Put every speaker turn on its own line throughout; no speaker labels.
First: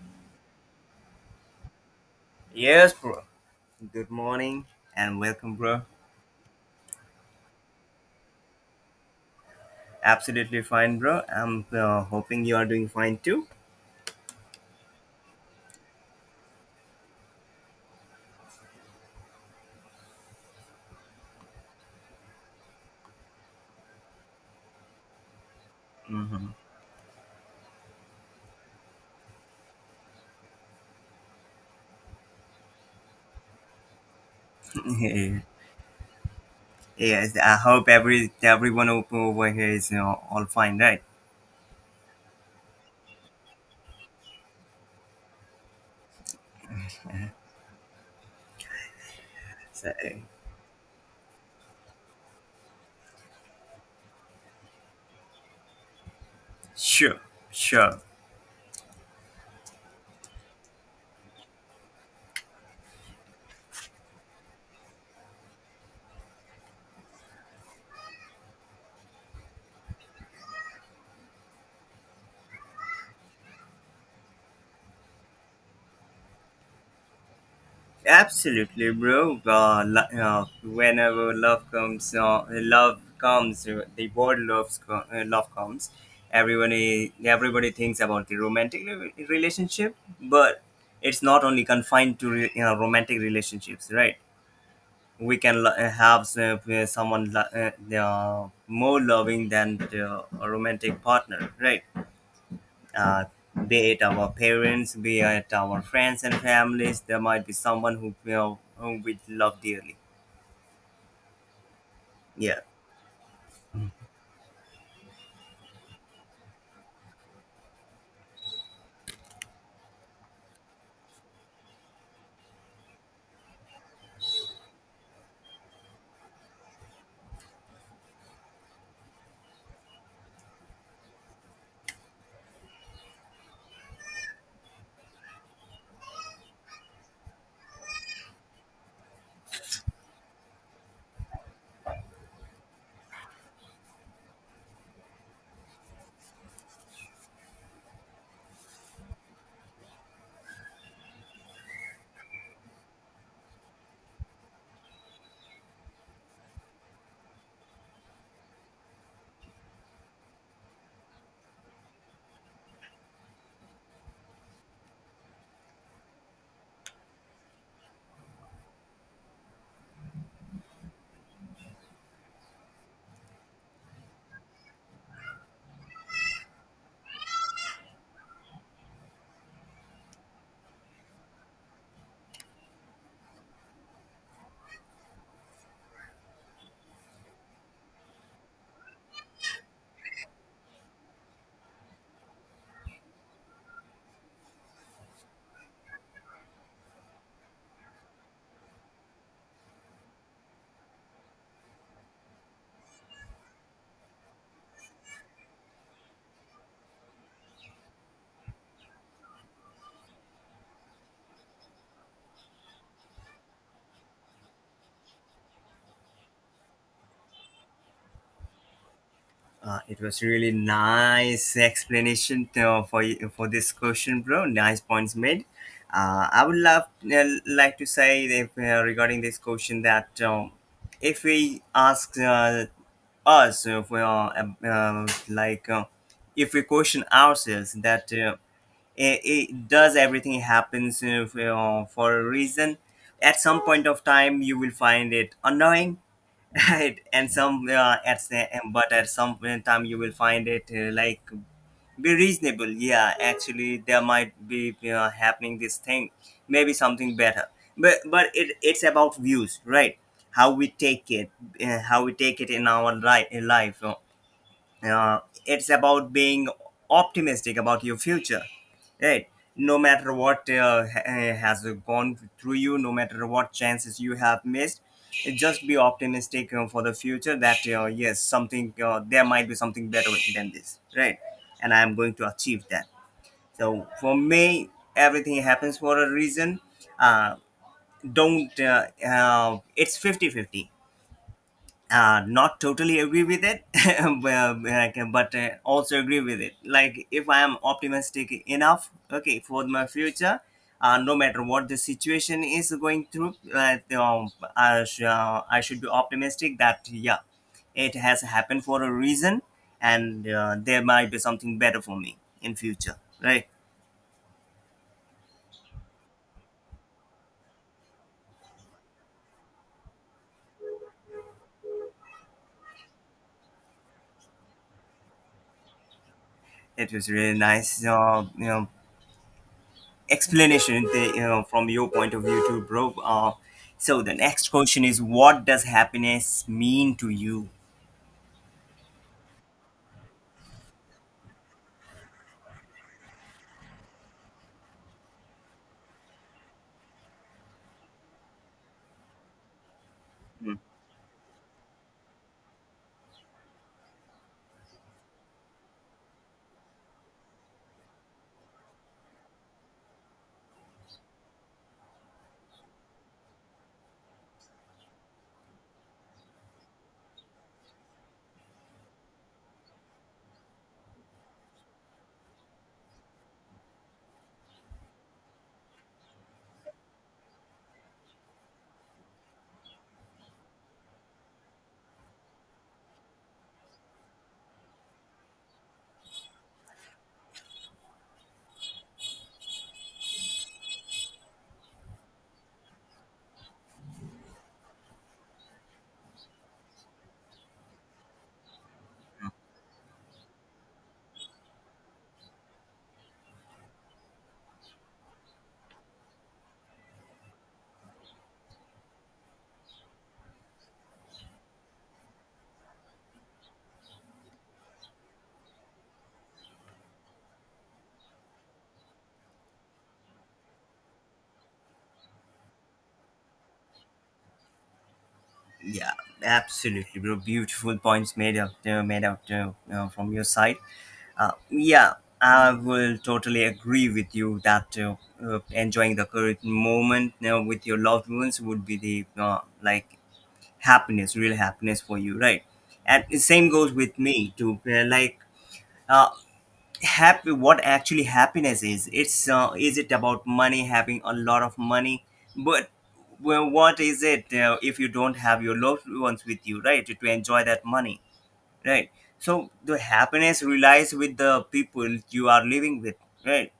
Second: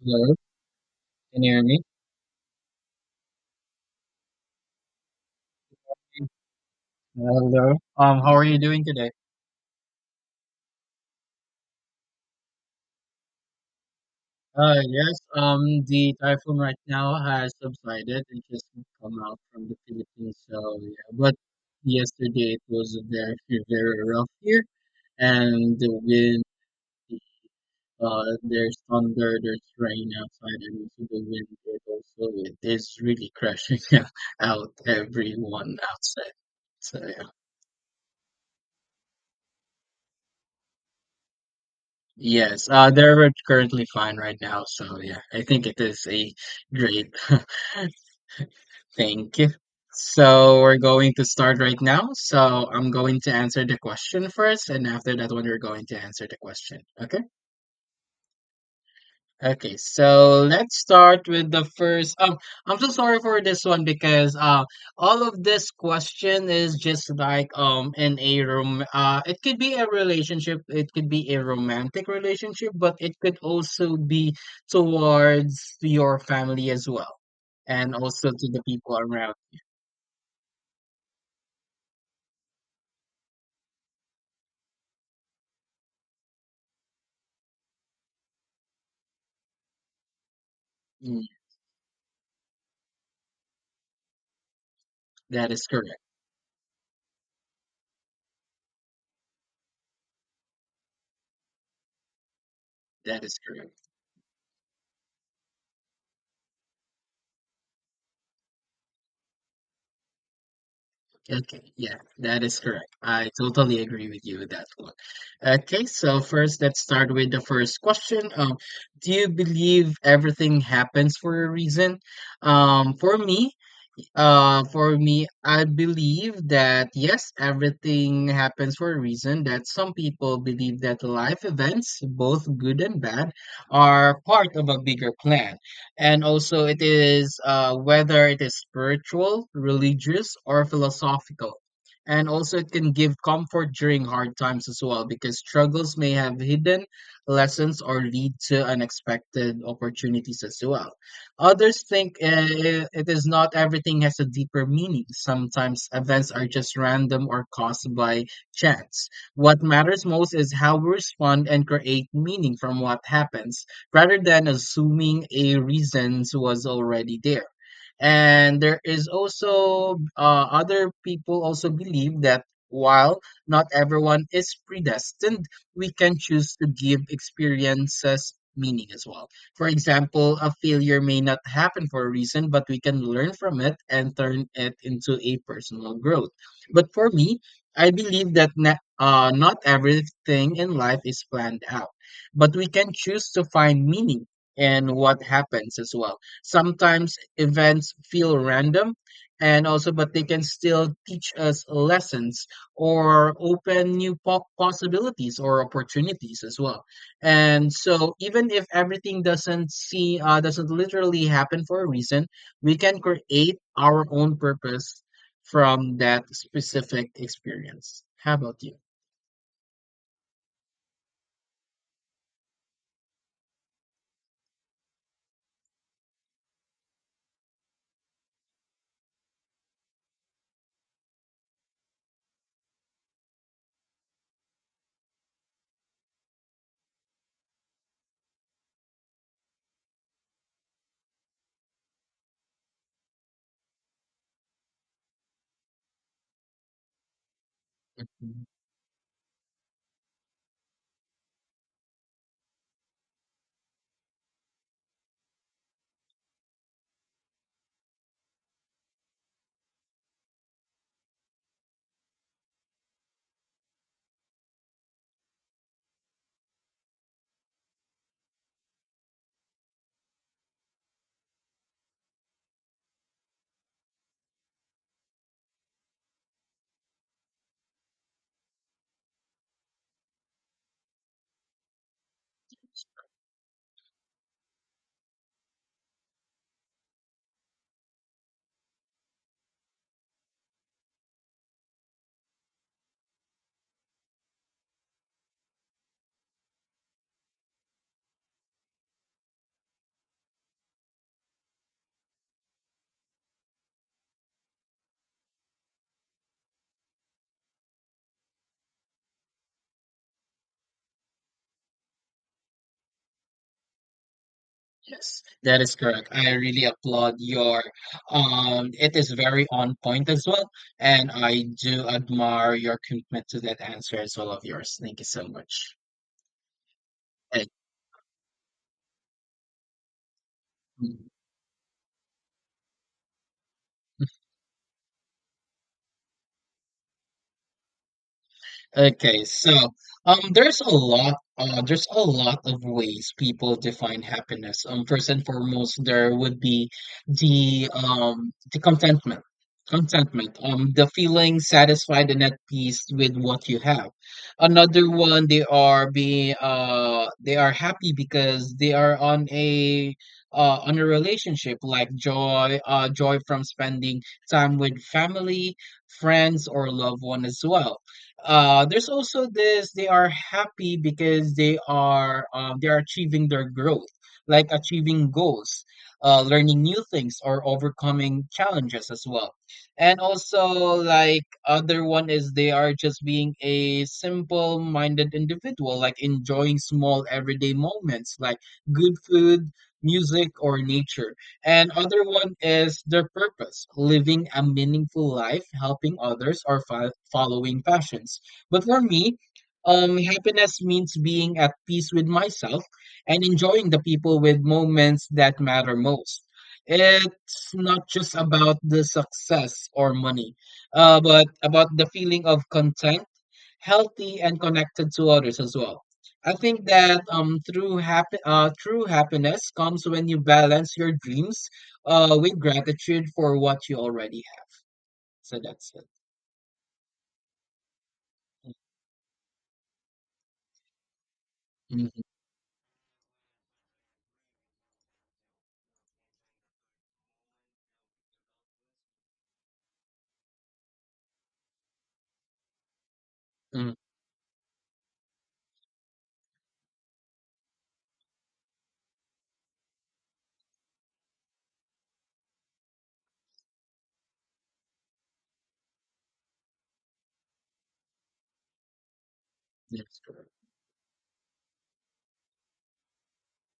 Hello, can you hear me?
Yes, bro. Good morning and welcome, bro.
Hello. How are you doing today?
Absolutely fine, bro. I'm hoping you are doing fine too.
Yes. The typhoon right now has subsided and just come out from the Philippines. So yeah, but yesterday it was very rough here, and the wind.
Hmm.
There's thunder, there's rain outside, and also the wind. It also it is really crashing out everyone outside. So yeah.
Yes, I hope everyone over here is all fine, right?
Yes, they're currently fine right now. So yeah, I think it is a great thing.
So,
So we're going to start right now. So I'm going to answer the question first, and after that one, you're going to answer the question. Okay?
sure, sure.
Okay, so let's start with the first. I'm so sorry for this one because all of this question is just like in a room. It could be a relationship. It could be a romantic relationship, but it could also be towards your family as well, and also to the
Absolutely,
people around.
bro. Whenever love comes, love comes. The word love comes. Everybody thinks about the relationship, but
Mm,
it's not only confined to romantic relationships, right? We
that
can
is correct.
have someone more loving than a romantic partner, right?
That
uh,
is correct.
be it our parents, be it our friends and families. There might be someone who, you know, whom we love dearly.
Okay, yeah, that is
Yeah,
correct. I totally agree with you with that one. Okay, so first, let's start with the first question. Do you believe everything happens for a reason? Um, for me, for me, I believe that yes, everything happens for a reason. That some people believe that life events, both good and bad, are part of a bigger plan. And also, it is whether it is spiritual, religious, or philosophical. And also, it can give comfort during hard times as well, because struggles may have hidden lessons or lead to unexpected opportunities as well. Others think it is not everything has a deeper meaning. Sometimes events are just random or caused by chance. What matters most is how we respond and create meaning from what happens, rather than assuming a reason was already there. And there is also other people also believe that while not everyone is predestined, we can choose to give experiences meaning as well. For example, a failure may not happen for a reason, but we can learn from it and turn it into a personal growth. But for me, I believe that not everything in life is planned out, but we can choose to find meaning in what happens as well. Sometimes events feel random and also but they can still teach us lessons or open new possibilities or opportunities as well, and so even if everything doesn't literally happen for a reason, we can create our own purpose from that specific experience. How about you?
it was really nice explanation for this question, bro. Nice points made. I would love like to say that, regarding this question that, if we ask us if we are uh, uh, like uh, if we question ourselves that. It, does everything happens for a reason? At some point of time you will find it annoying, right, and some at
Mhm.
the- and- but at some point time you will find it like be reasonable. Yeah, actually there might be happening this thing, maybe something better. It's about views, right? How we take it, how we take it in our life. Uh, it's about being optimistic about your future, right? No matter what has gone through you, no matter what chances you have missed, just be optimistic for the future, that yes, something, there might be something better than this, right? And I am going to achieve that. So for me, everything happens for a reason. Uh, don't It's fifty-fifty. Not totally agree with it, well, like, but also agree with it, like if I am optimistic enough, okay, for my future, no matter what the situation is going through. I should be optimistic that yeah, it has happened for a reason, and there might be something better for me in future, right?
Yes, that is correct. I really applaud your it is very on point as well. And I do admire your commitment to that answer as well of yours. Thank you so much.
It was really nice, explanation,
Thank-
from your point of view too, bro. So the next question is, what does happiness mean to you?
Okay, so there's a lot of ways people define happiness. First and foremost, there would be the contentment,
Mm.
the feeling satisfied and at peace with what you have. Another one, they are being, they are happy because they are on a relationship like joy from spending time with family, friends, or loved one as well. There's also this, they are happy because they are achieving their growth, like achieving goals, learning new things or overcoming challenges as well. And also, like, other one is they are just being a simple minded individual, like enjoying small everyday moments like good food, music, or nature. And other one is their purpose, living a meaningful life, helping others, or following passions. But for me, happiness means being at peace with myself and enjoying the people with moments that matter most. It's not just about the success or money, but about the feeling of content, healthy, and connected to others as well. I think that through happy true happiness comes when you balance your dreams with gratitude for what you already have. So that's
Yeah, absolutely, bro. Beautiful points made up,
it.
made out, from your side. Yeah,
Mm-hmm.
I will totally agree with you that, enjoying the current moment, you know, with your loved ones would be the, like, happiness, real happiness for you, right? And the same goes with me too. Like, uh, happy, what actually happiness is, it's, is it about money, having a lot of money? But well, what is it if you don't have your loved ones with you, right, to enjoy that money, right? So the
That's correct.
happiness relies with the people you are living with, right?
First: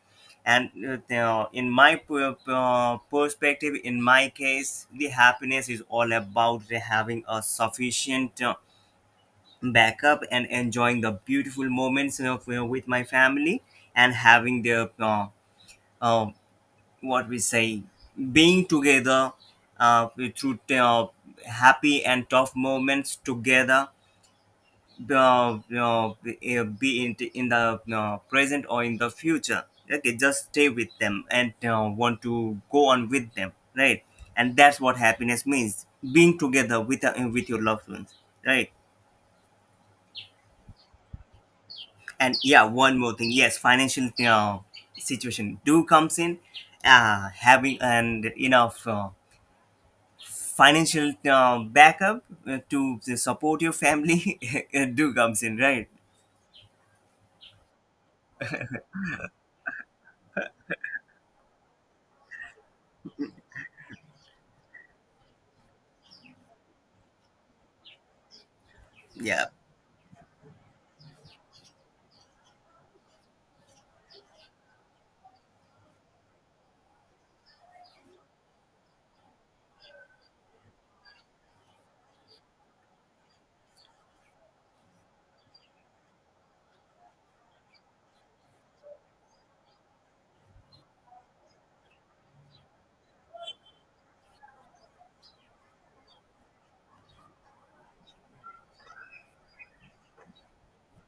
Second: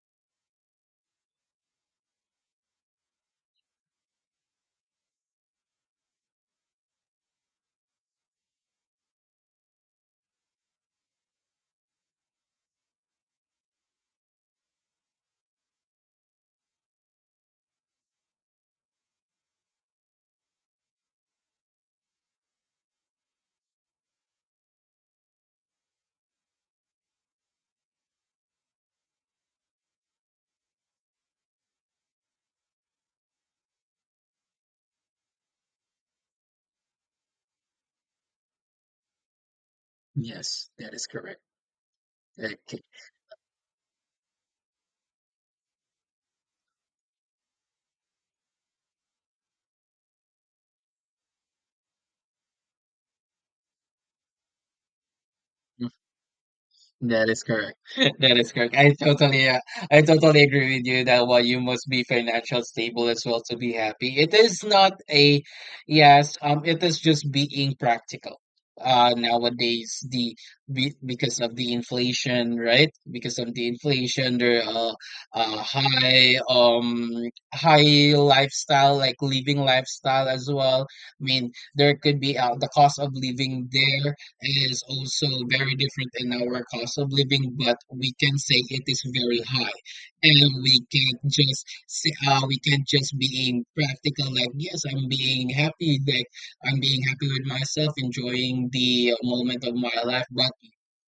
And in my perspective, in my case, the happiness is all about having a sufficient back up and enjoying the beautiful moments of, you know, with my family, and having the, uh, what we say, being together uh, through happy and tough moments together, be, be in, in the present or in the future. Okay, just stay with them and want to go on with them, right? And that's what happiness means, being together with your loved ones, right.
Yes, that is correct.
And yeah,
Okay.
one more thing, yes, financial situation do comes in. Having and enough financial backup to support your family, it do comes in, right?
That is correct. That is correct. I totally agree with you that while you must be financial stable as well to be happy. It is not a yes. It is just being practical.
Yeah,
Nowadays because of the inflation, right? Because of the inflation, there are uh, high um high lifestyle like living lifestyle as well. I mean, there could be the cost of living there is also very different in our cost of living, but we can say it is very high, and we can't just being practical. Like yes, I'm being happy with myself, enjoying the moment of my life, but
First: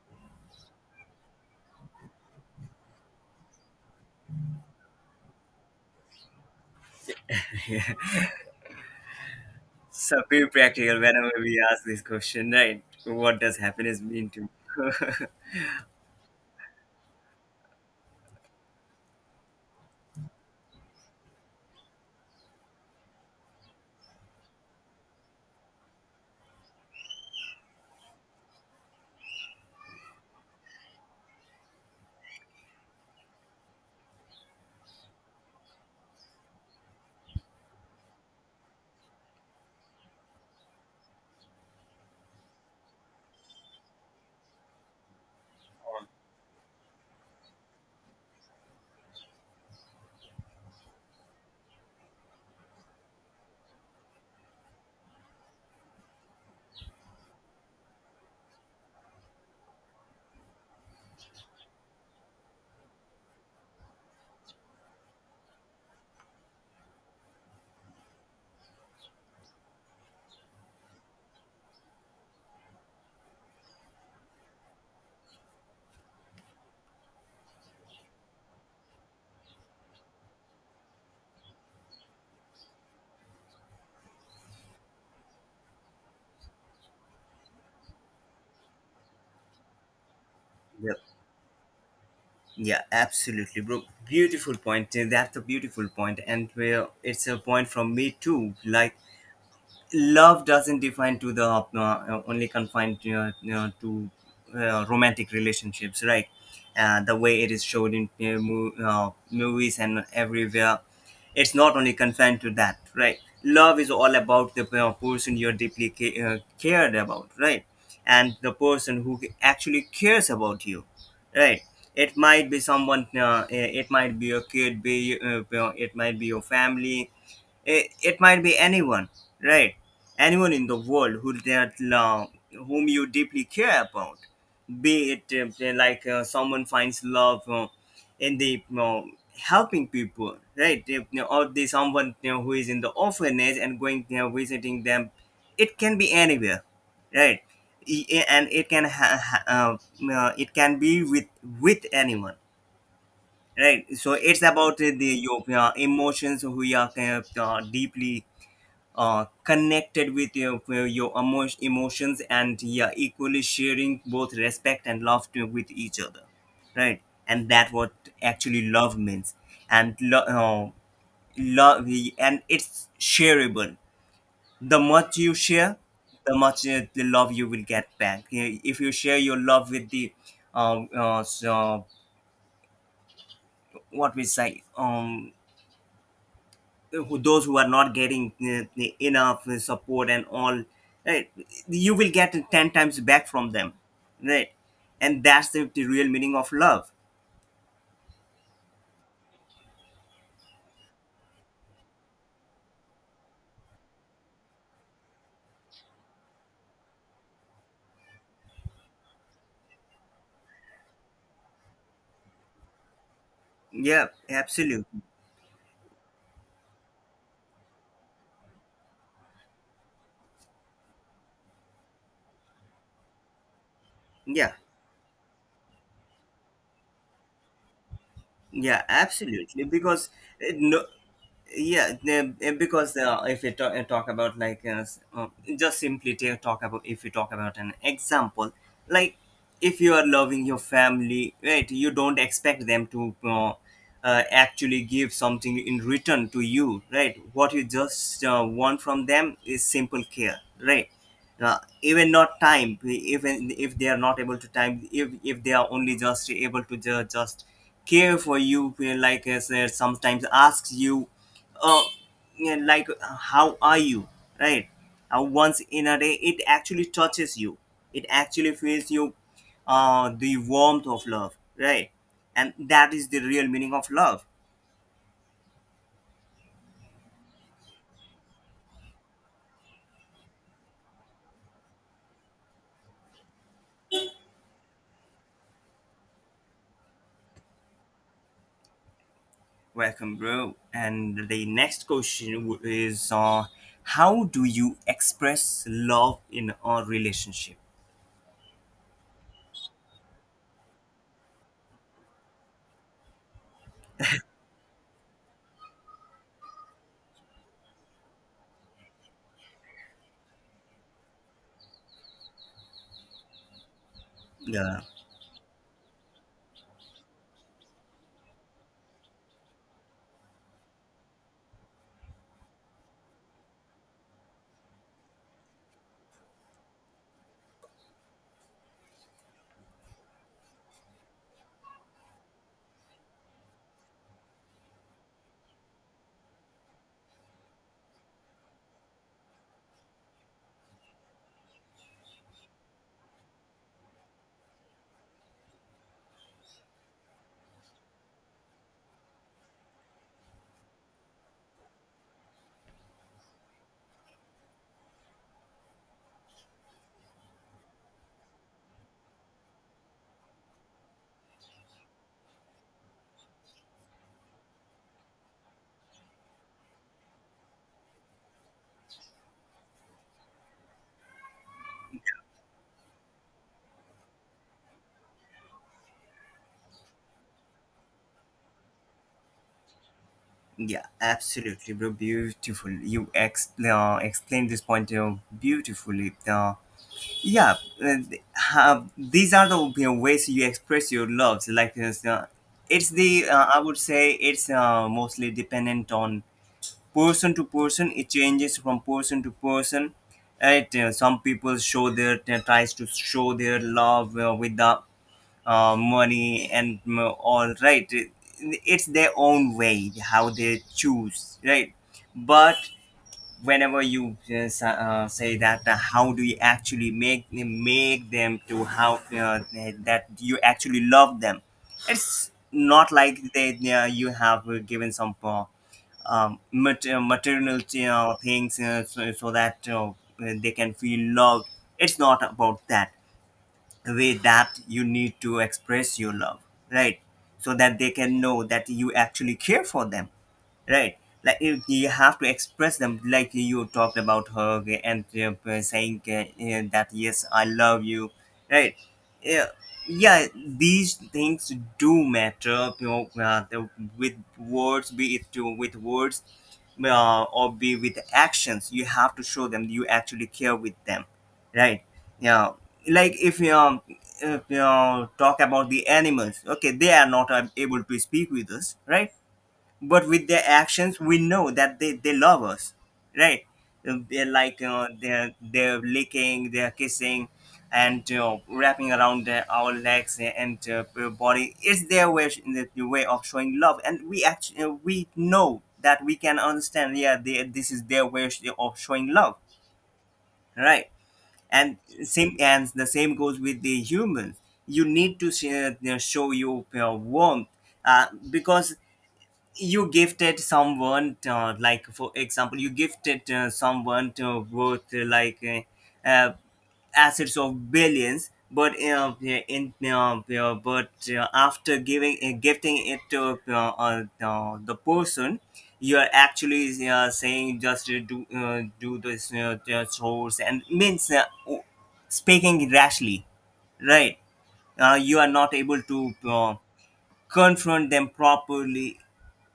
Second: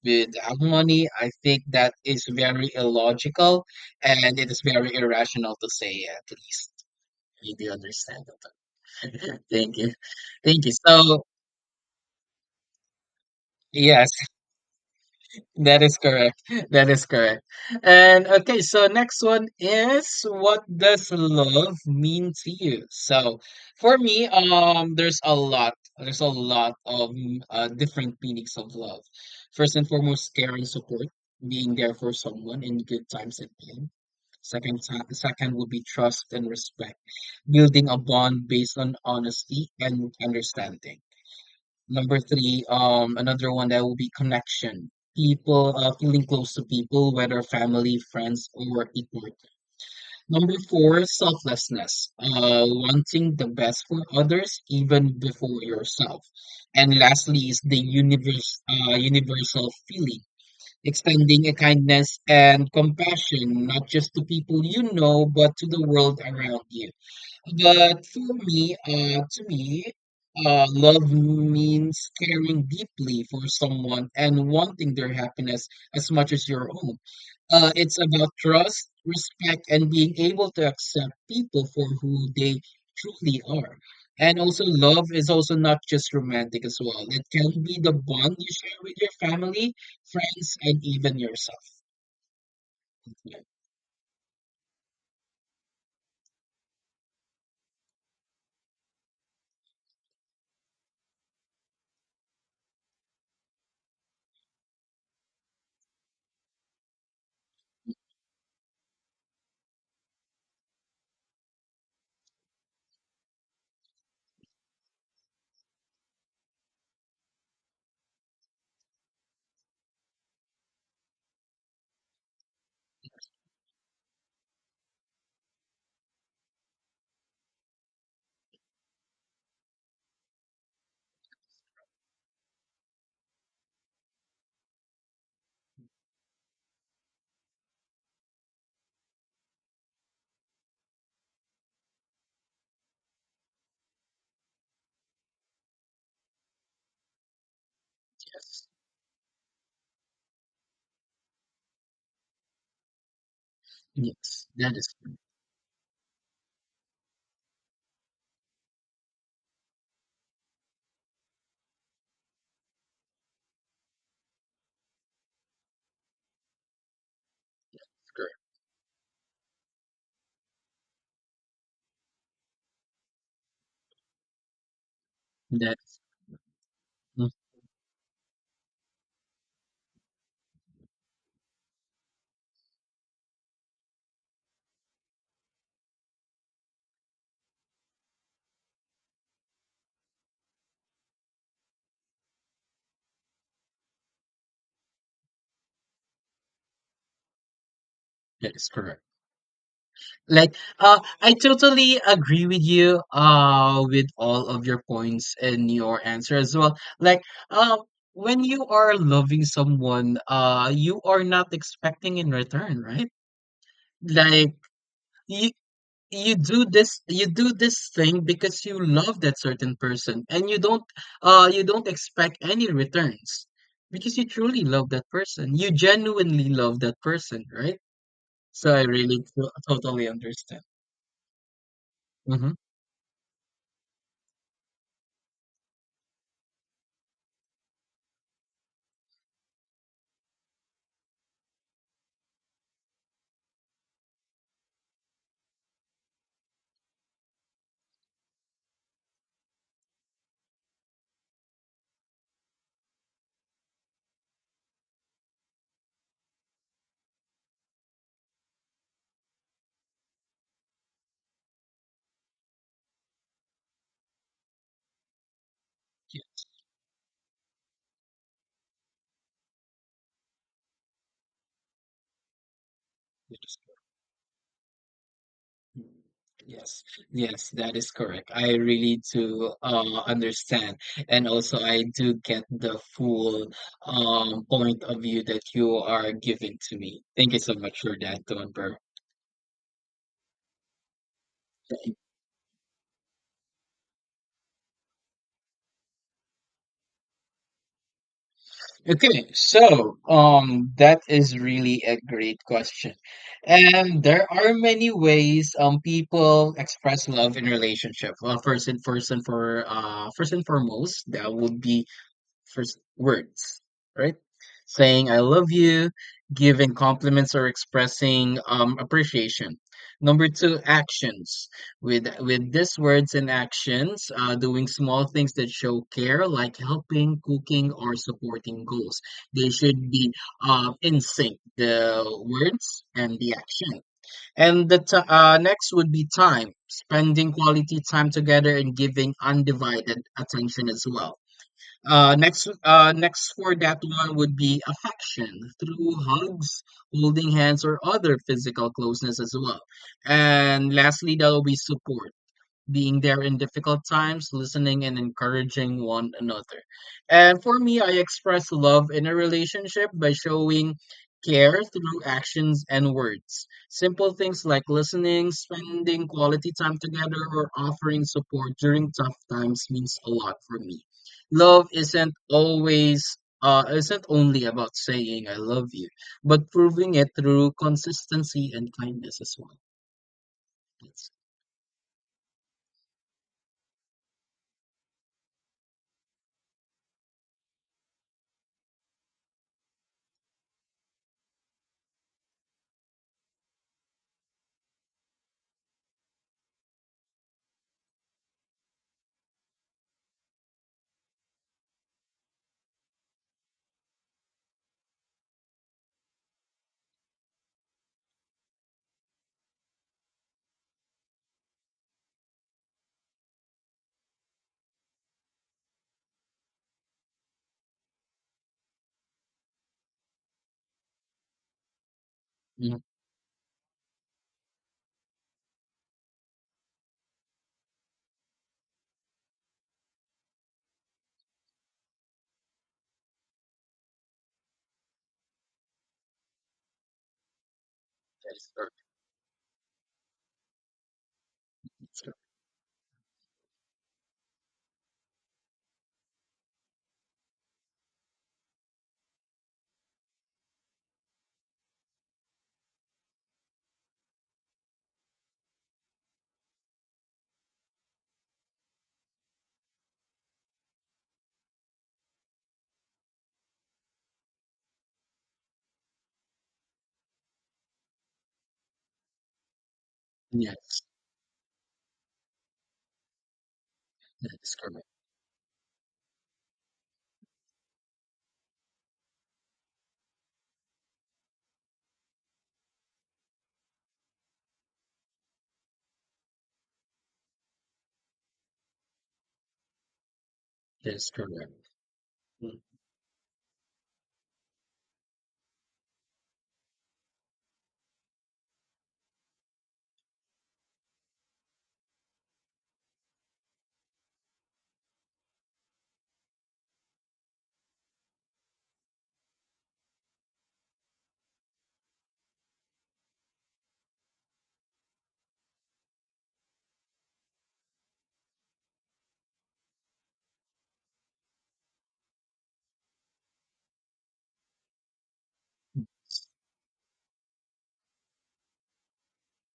without money, I think that is very illogical, and it is very irrational to say. At least, you do understand that. Thank you,
so be
thank you.
practical
So.
whenever we ask this question, right, what does happiness
Yes,
mean to you?
that is correct. That is correct. And okay, so next one is what does love mean to you? So for me, there's a lot of different meanings of love. First and foremost, care and support, being there for someone in good times and pain. Second would be trust and respect, building a bond based on honesty and understanding. Number three, another one that will be connection. People Feeling close to people, whether family, friends, or equal. Number four, selflessness. Wanting the best for others, even before yourself. And lastly, is universal feeling, extending a kindness and compassion, not just to people you know, but to the world around you. To me, love means caring deeply for someone and wanting their happiness as much as your own. It's about trust, respect, and being able to accept people for who they truly are. And also, love is also not just romantic as well. It can be the bond you share with your family, friends, and
Yeah,
even yourself.
yeah,
Yes,
absolutely, bro, beautiful point. That's a beautiful point, and well, it's a point from me too, like, love doesn't define to the, only confined to, to romantic relationships, right? The way it is showed in movies and everywhere, it's not only confined to that, right. Love is all about the person you're deeply cared about, right, and the person who actually cares about you, right. It might be someone, it might be your kid, be it might be your family, it might be anyone, right, anyone in the world who that love, whom you deeply care about. Be it someone finds love in the helping people, right. If, you know, or the someone you know, who is in the orphanage and going, you know, visiting them, it can be anywhere, right. E- e- and it can ha- ha- It can be with anyone, right. So it's
yes,
about
that is
the your emotions, who you are deeply connected with your emotions, and yeah, equally sharing both respect and laughter with each other, right, and that what
correct.
actually love means. and lo- uh, love, and it's shareable. The much you share,
That,
the much, the love you will get back if you share your love with the, um, uh, so what we say, those who are not getting enough support and all, right, you will get 10 times back from them, right, and that's the real meaning of love.
that is correct. Like, I totally agree with you, with all of your points and your answer as well. Like, um, when you are loving someone, you are not expecting in return, right?
Yeah,
Like,
absolutely.
you you do this thing because you love that certain person, and you don't expect any returns because you
Yeah,
truly love that person. You genuinely love that person, right? So I
yeah,
really
absolutely,
totally
because,
understand.
no, yeah,
Mm-hmm.
because if you ta- eh, talk about like s- just simply ta- talk about, if you talk about an example, like, if you are loving your family, right, you don't expect them to actually give something in return to you, right. What you just want from them is simple care, right. Even not time, even if they are not able to time, if they are only just able to just care for you, sometimes asks you, uh, yeah, how are you, right? Once in a day,
Yes,
it actually touches you, it actually feels you, the warmth of love, right, and that is the real
yes.
meaning of love.
Yes, yes, that is correct. I really do understand, and also I do get the full point of view that you are giving to me. Thank you so much for that, Don Burr.
Welcome, bro. And the next question is, how do you express love in a relationship?
Okay, so that is really a great question, and there are many ways people express love in relationship. Well, first and foremost, that would be first words, right?
Yeah,
Saying I love you, giving compliments or expressing appreciation. Number two, actions. With these words and actions, doing small things that show care, like helping, cooking, or supporting goals. They should be in sync, the words and the action. And next would be time, spending quality time together and giving undivided attention as well. Next for that one would be affection through hugs, holding hands, or other physical closeness as well. And lastly, that will be support, being there in difficult times, listening and encouraging one another. And for me, I express love in a relationship by showing care through actions and words. Simple things like listening, spending quality time together, or offering support during tough times means a lot for me. Love isn't only about saying I love you, but proving it through consistency and kindness as well.
yeah,
That's,
absolutely, bro, beautiful you explained this point beautifully. Yeah, uh, these are the, you know, ways you express your loves. Like, so, it's the, I would say it's mostly dependent on person to person. It changes from person to person. Right? Some people show their tries to show their love with the money and all, right. It's their own way how they choose, right? But whenever you say that, how do you actually make them to how that you actually love them, it's
mm,
not like they are- you have given some, maternal things, so that they can feel loved, it's not about that. The way that you need to express your love, right, so that they can
that
know
is
that
our
you actually care for them, right, like you
answer.
have to express them, like you talked about her, okay, and saying that yes, I love you, right. Yeah, yeah, these things do matter, you know, with words, with words or be with actions, you have to show them you actually care with them, right. Yeah, like if you talk about the animals, okay, they are not able to speak with us, right, but with their
Yes.
actions we know that they love us, right. They're
That is
like, you
correct.
know, they're licking, they're kissing, and you know, wrapping around our legs and body is their way, the way of showing love, and we actually we know that we can understand, yeah, this is their way of showing love, right,
That is correct.
and same,
Mm,
and the same goes with the humans. You need to you know, show your warmth, because you gifted someone, like for example, you gifted someone worth uh, uh, assets of billions, but yeah, but after giving, gifting it to the person, you are actually saying just, do, do this chores and means, speaking rashly, right. You are not able to confront them properly,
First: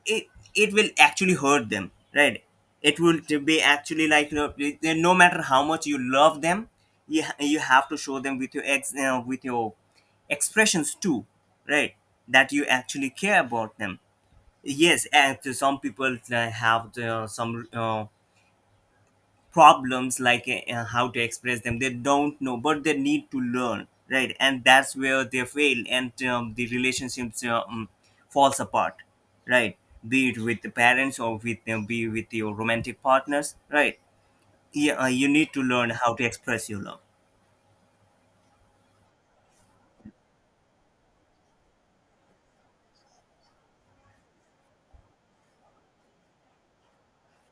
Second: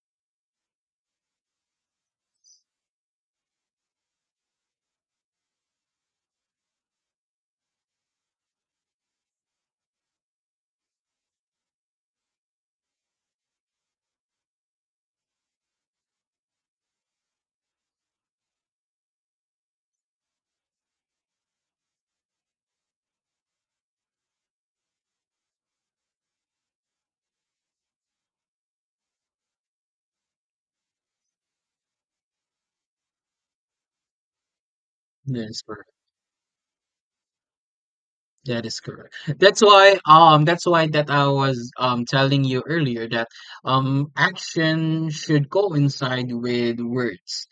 it it will actually hurt them, right. It will to be actually like, no, no matter how much you love them, you have to show them with your ex with your expressions too, right That you actually care about them. Yes, and to some people have some problems like how to express them they don't know, but they need to learn, right? And that's where they fail and the relationships falls apart, right? Be it with the parents or with them, be with your romantic partners, right? Yeah, you
that
need to
is correct.
learn how to express your love.
That is correct. That's why that I was telling you earlier that action should coincide with words,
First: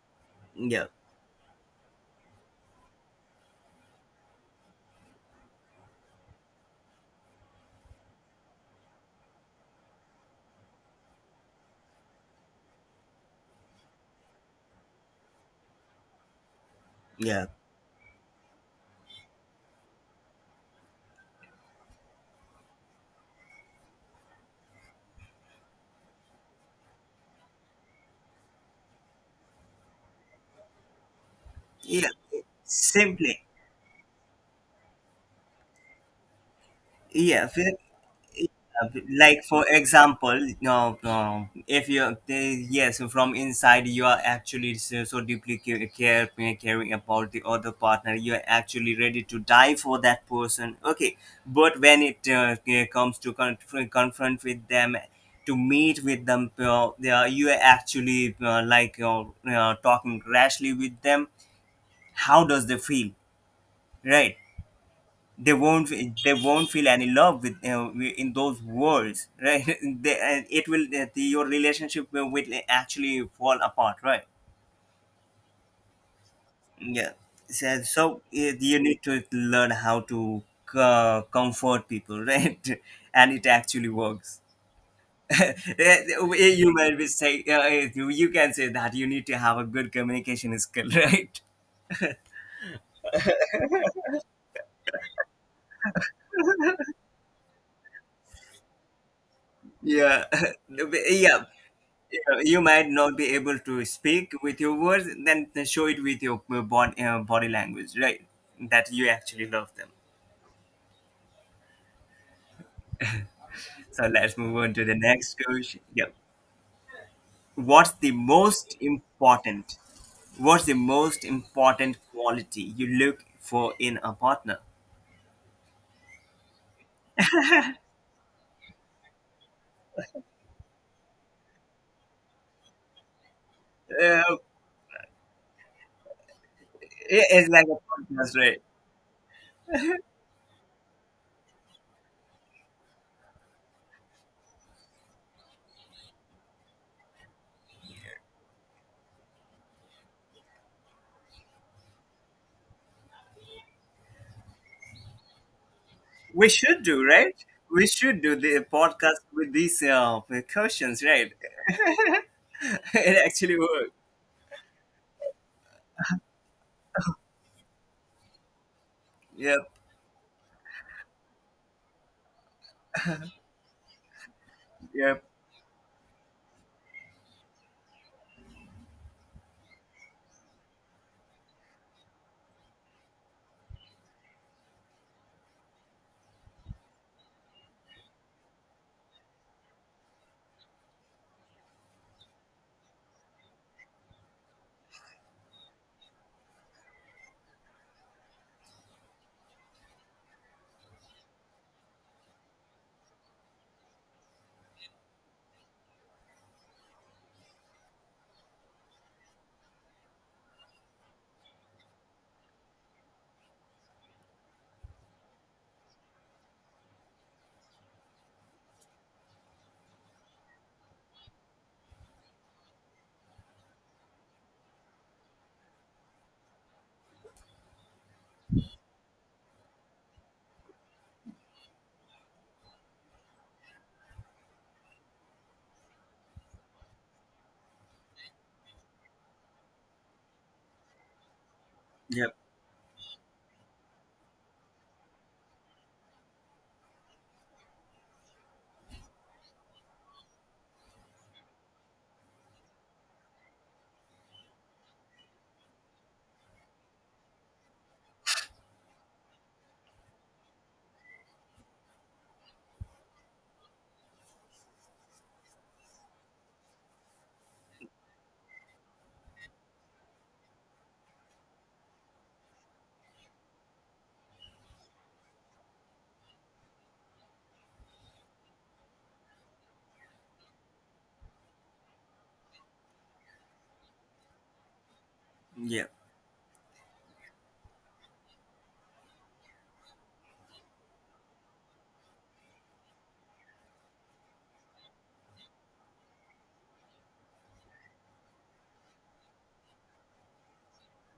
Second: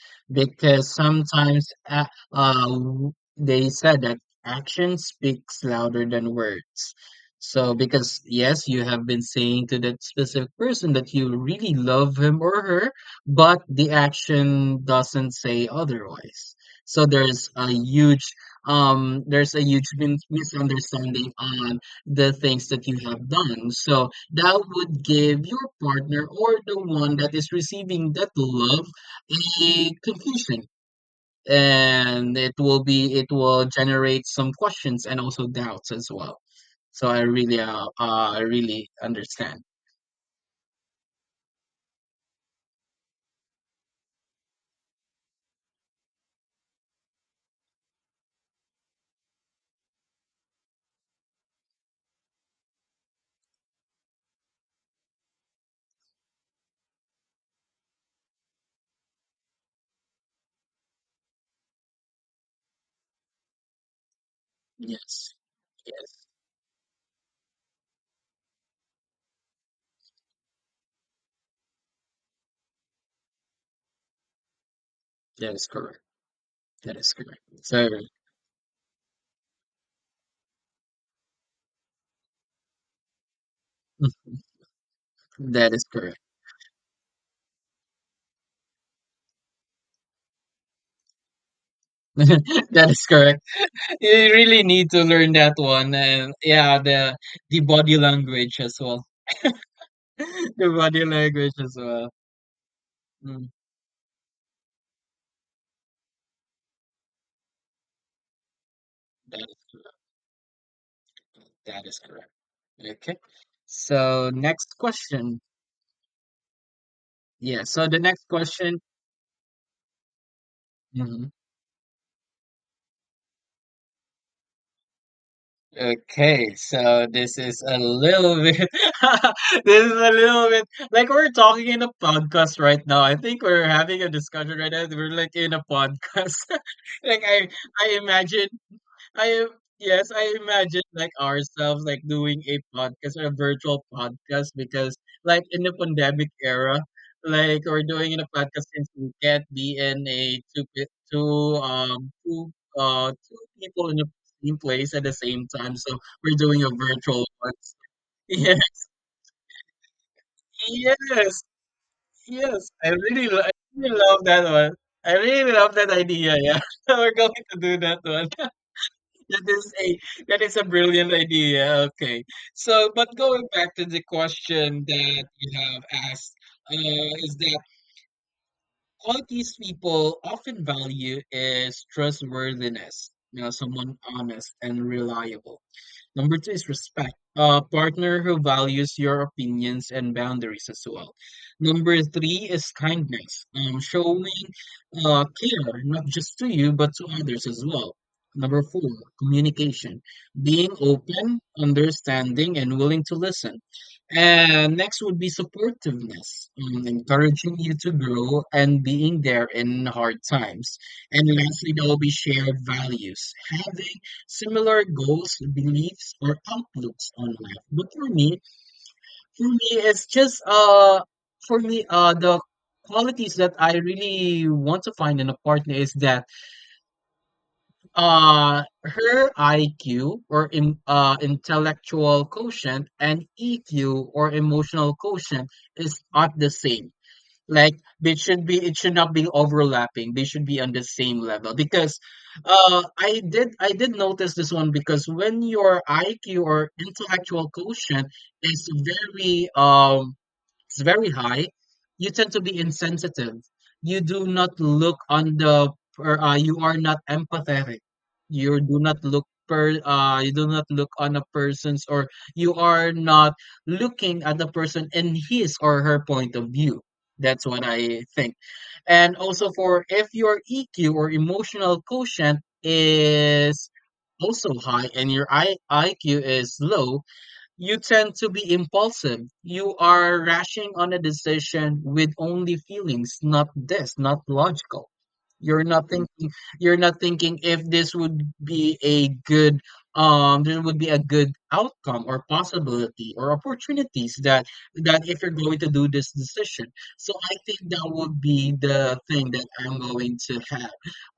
Yeah.
because sometimes they said that action speaks louder than words. So because yes, you have been saying to that specific person that you really love him or her, but the action doesn't say otherwise. So
Yeah.
there's a huge misunderstanding on the things that you have done, so that would give your partner or the one that is receiving that love a confusion,
Yeah,
and it
simply.
will generate some questions and also doubts as well. So I
Yeah.
really I really
Like
understand.
for example, if you yes, from inside you are actually so, so deeply caring about the other partner, you are actually ready to die for that person, okay? But when it comes to confront with them, to meet with them, you are actually talking rashly with them, how does they feel, right?
yes
They won't,
yes
they won't feel any love with in those words, right? And it will your relationship will actually fall apart, right?
that is correct. That is
Yeah.
correct.
so,
So
so eh, you need to learn how to comfort people, right? And it actually works.
that is
Eh,
correct.
you might be say eh, you can say that you need to have a good communication skill, right?
That is correct. You really need to learn that one, and yeah, the body language as well.
Yeah.
The body
Yeah,
language as well.
you know, you might not be
Mm,
able to speak with your words, then show it with your body language, right? That you
that
actually
is
love them.
correct. That is correct. Okay.
So
So
let's move on
next
to the next
question.
question. Yep.
Yeah. So
What's
the
the
next
most
question.
important? What's the most
Mhm.
important quality you look for in a partner?
Okay. So this is a little bit. This is a little bit like we're talking in a podcast right now. I think we're having a
Uh,
discussion right now. We're like in a podcast. Like I,
it's like a
I
podcast,
imagine.
right?
I yes, I imagine like ourselves like doing a podcast or a virtual podcast because like in the pandemic era, like we're doing in a podcast since we can't be in a two pe- two two two people in the same place at the same time. So we're
We
doing a
should do,
virtual
right? We
one.
should do the podcast with these
Yeah,
questions, right?
yes,
It
yes. I
actually worked.
really love that one. I really love that idea. Yeah, we're going to do that one. That
Yep,
is a that is a brilliant idea. Okay. So, but going back to the question
yep,
that you have asked, is that qualities people often value is trustworthiness, you know, someone honest and reliable. Number two is respect, a partner who values your opinions and boundaries as well. Number three is kindness, showing care not just to you but to others as well. Number four, communication, being open, understanding, and willing to listen. And next would be supportiveness, encouraging you to grow and being there in hard times. And lastly, there will be shared values, having similar goals, beliefs, or outlooks on life. But for me, it's just for me, the qualities that I really want to find in a partner is that her IQ or im intellectual quotient and EQ or emotional quotient is not the same. Like they should be it should not be overlapping. They should be on the same level because
yep.
I did notice this one because when your IQ or intellectual quotient is very it's very high, you tend to be insensitive. You are not empathetic. You do not look on a person's or you are not looking at the person in his or her point of view. That's what I think. And also, for if your EQ or emotional quotient is also high and your IQ is low, you tend to be impulsive. You are rushing on a decision with only feelings, not this, not logical. You're not Mm.
Yep.
thinking you're not thinking if this would be a good there would be a good outcome or possibility or opportunities that if you're going to do this decision. So I think that would be the thing that I'm going to have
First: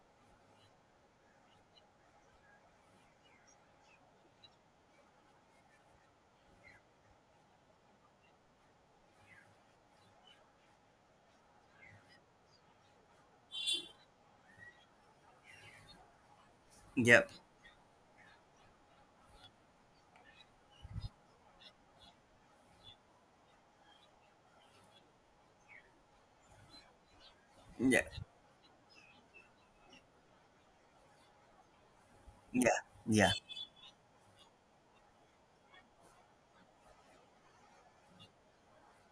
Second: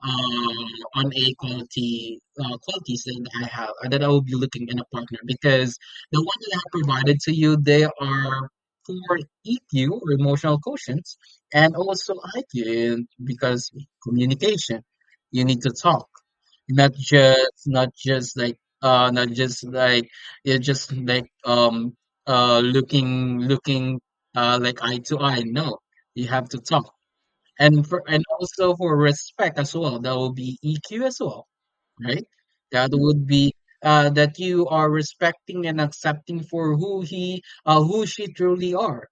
uh, on a quality qualities that I have that I will be looking in a partner because the ones that I provided to you, they are for EQ or emotional quotients and also IQ, and because communication. You need to talk. Not
Yep.
just not just like not just like you're just like looking looking like eye to eye. No. You have to talk. And for
Yeah.
and also for respect as well. That will be EQ as well, right?
Yeah.
That would
Yeah.
be that you are respecting and accepting for who he who she truly are.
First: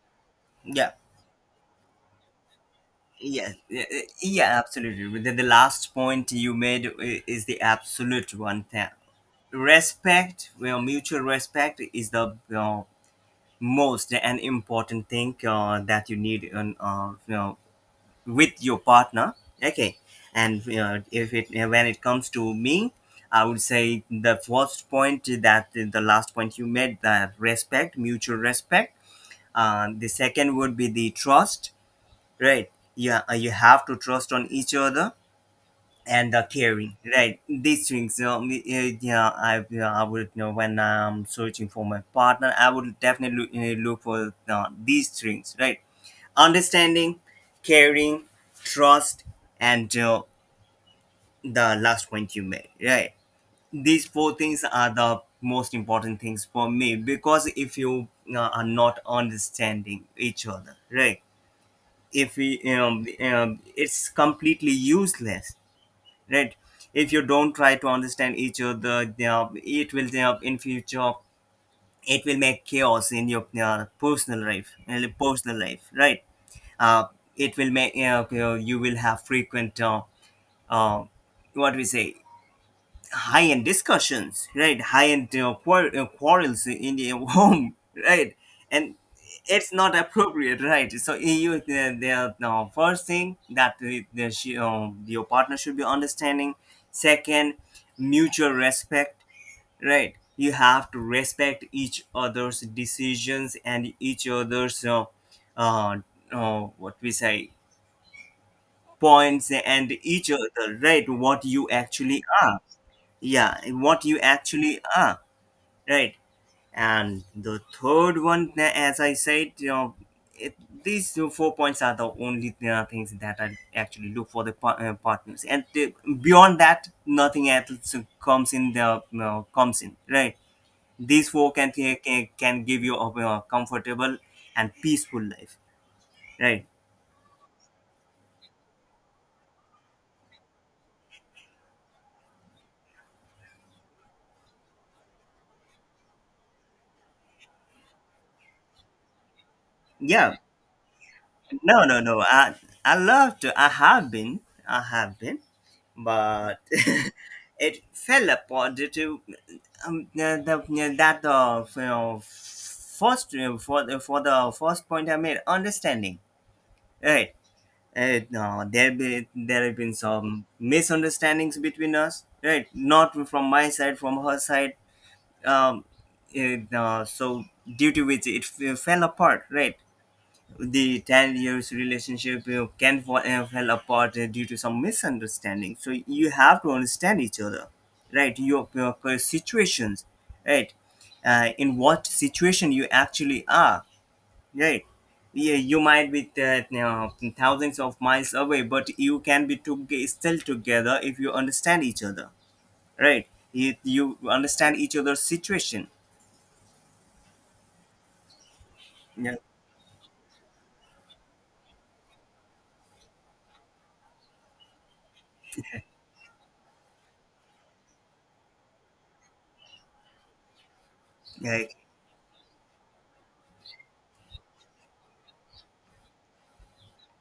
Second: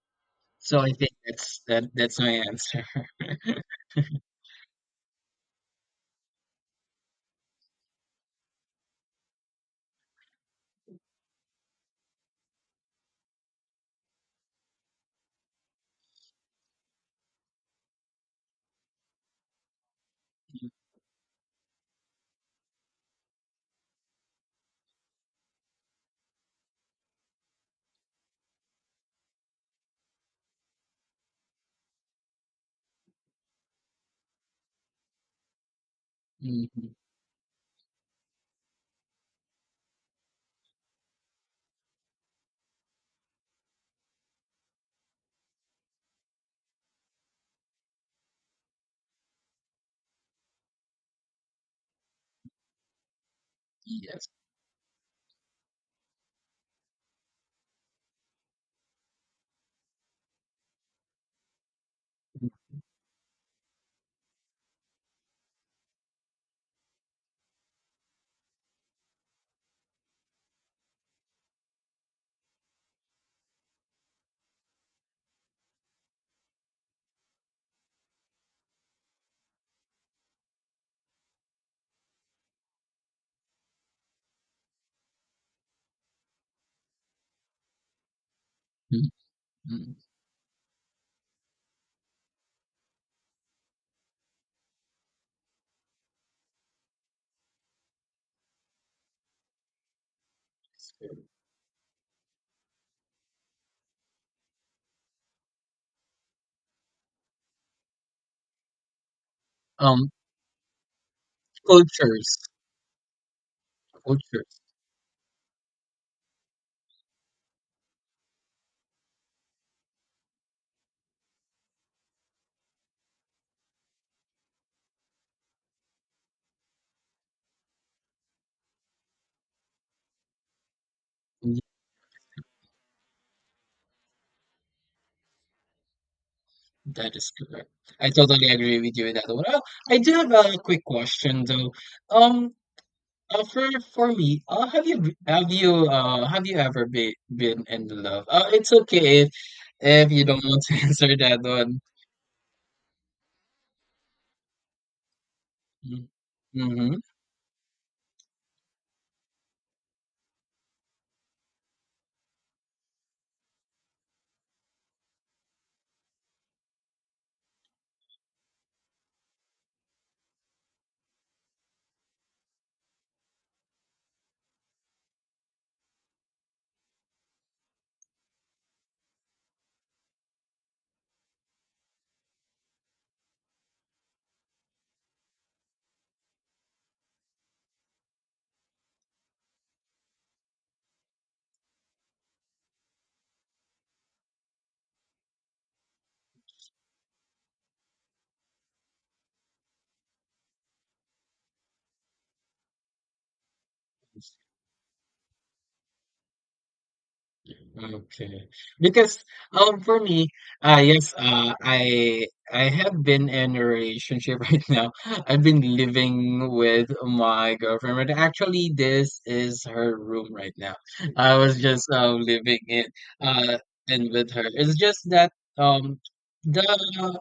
So I
Yeah.
think that's my answer.
Yeah. Yeah. Yeah, absolutely. With the last point you made is the absolute one thing. Respect, well, mutual respect is the most and important thing that you need in, you know, with your partner. Okay. And you know, if it when it comes to me, I would say the last point you made, that respect, mutual respect, and the second would be the trust, right? Yeah, you have to trust on each other, and the
Mhm.
caring, right? These things, you know, yeah, I yeah, I would, you know, when I'm searching for my partner, I would definitely look for these things, right? Understanding, caring, trust, and the last point you made, right? These
Yes.
four things are the most important things for me. Because if you are not understanding each other, right, if we it's completely useless, right? If you don't try to understand each other, it will in future, it will make chaos in your personal life, right? uh, it will make you will have frequent uh, what we say, high end discussions, right? High end quarrels in the home, right? And it's
Mhm.
not appropriate, right? So you, the first thing that she, your partner should be understanding. Second, mutual respect, right? You have to respect each other's decisions and each other's uh, what we say, points, and
Um,
each other, right? What you actually
cultures,
are. Yeah, what you
cultures.
actually are, right? And the third one, as I said, you know, it, these 4 points are the only things that I actually look for the partners, and beyond that nothing else comes in the, you know, comes in, right? These four
Mhm.
can can give you a comfortable and peaceful life, right?
That is correct. I totally agree with you with that one. I do have a quick question though. Um, for me, have you ever been in love? It's okay if you
Yeah.
don't want to answer that one.
No, no, no. I love to. I have been. I have been, but
Mm-hmm.
it fell upon due to the, that the you know, first, for the, for the first point I made, understanding, right. No, there have been some misunderstandings between us, right? Not from my side, from her side. Um, so due to which it fell apart, right? The 10 years relationship, you know, can fall apart due to some misunderstanding, so you have to understand each other, right? Your situations, right? In what situation you actually are, right? Yeah, you might be you know, thousands of miles away, but you can be still together if you understand each other, right? You understand each other's situation.
Okay. Because
Yeah.
for me, yes, I have been in a relationship right now. I've been living with my girlfriend. Right now. Actually, this is her room right now. I was
Yeah.
just living uh in with her. It's just that um the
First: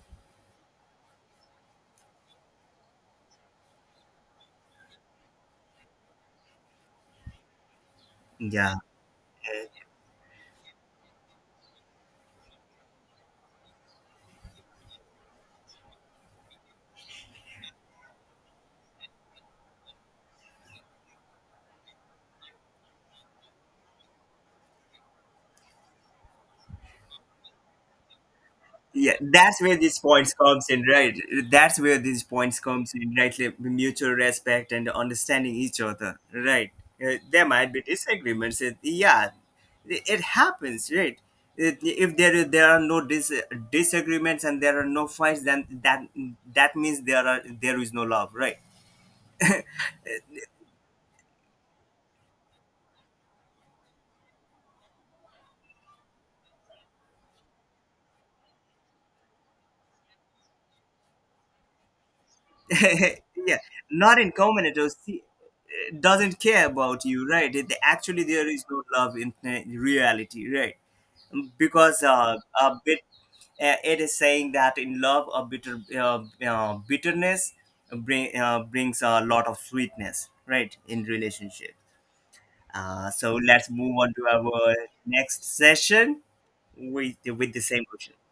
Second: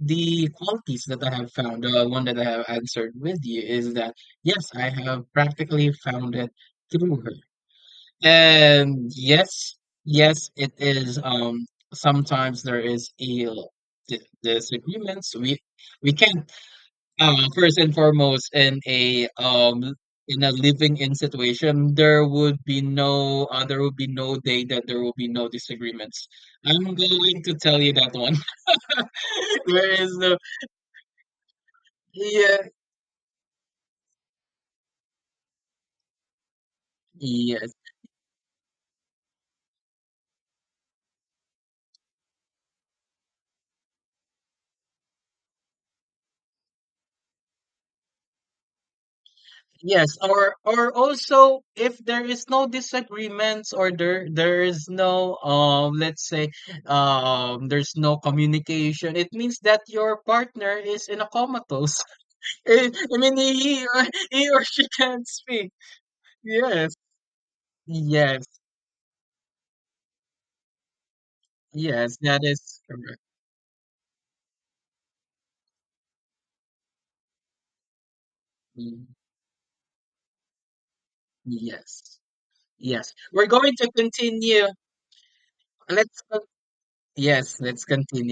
qualities that I have found, one that I have answered with you is that yes, I have practically found it through her.
Yeah.
And yes, yes, it is. Sometimes there is a disagreements. We can't first and foremost in a living in situation there would be no there would be no day that there will be no disagreements. I'm going to tell you that one.
Yeah, that's where
There
these
is
points
no
comes in, right? That's where these
yeah.
points comes in, right? Like mutual respect and understanding each other, right? There might
Yes,
be disagreements. Yeah, it happens, right? If there are no disagreements and there are no fights, then that that means there is no love, right?
yes, or also if there is no disagreements or there is no let's say there's no communication, it means that your partner is in a comatose. I mean
Yeah, not in
he or
common, it
she
was
can't speak.
doesn't care
Yes,
about you, right? Actually
yes,
there is no love in reality, right? Because
yes, that
a
is
bit
correct.
it is saying that in love a bitter bitterness brings
Mm,
a lot of sweetness, right, in relationship.
yes,
Uh,
yes.
so
We're
let's
going to
move on to
continue.
our next session
Let's con-
with
yes,
the
let's
same question
continue.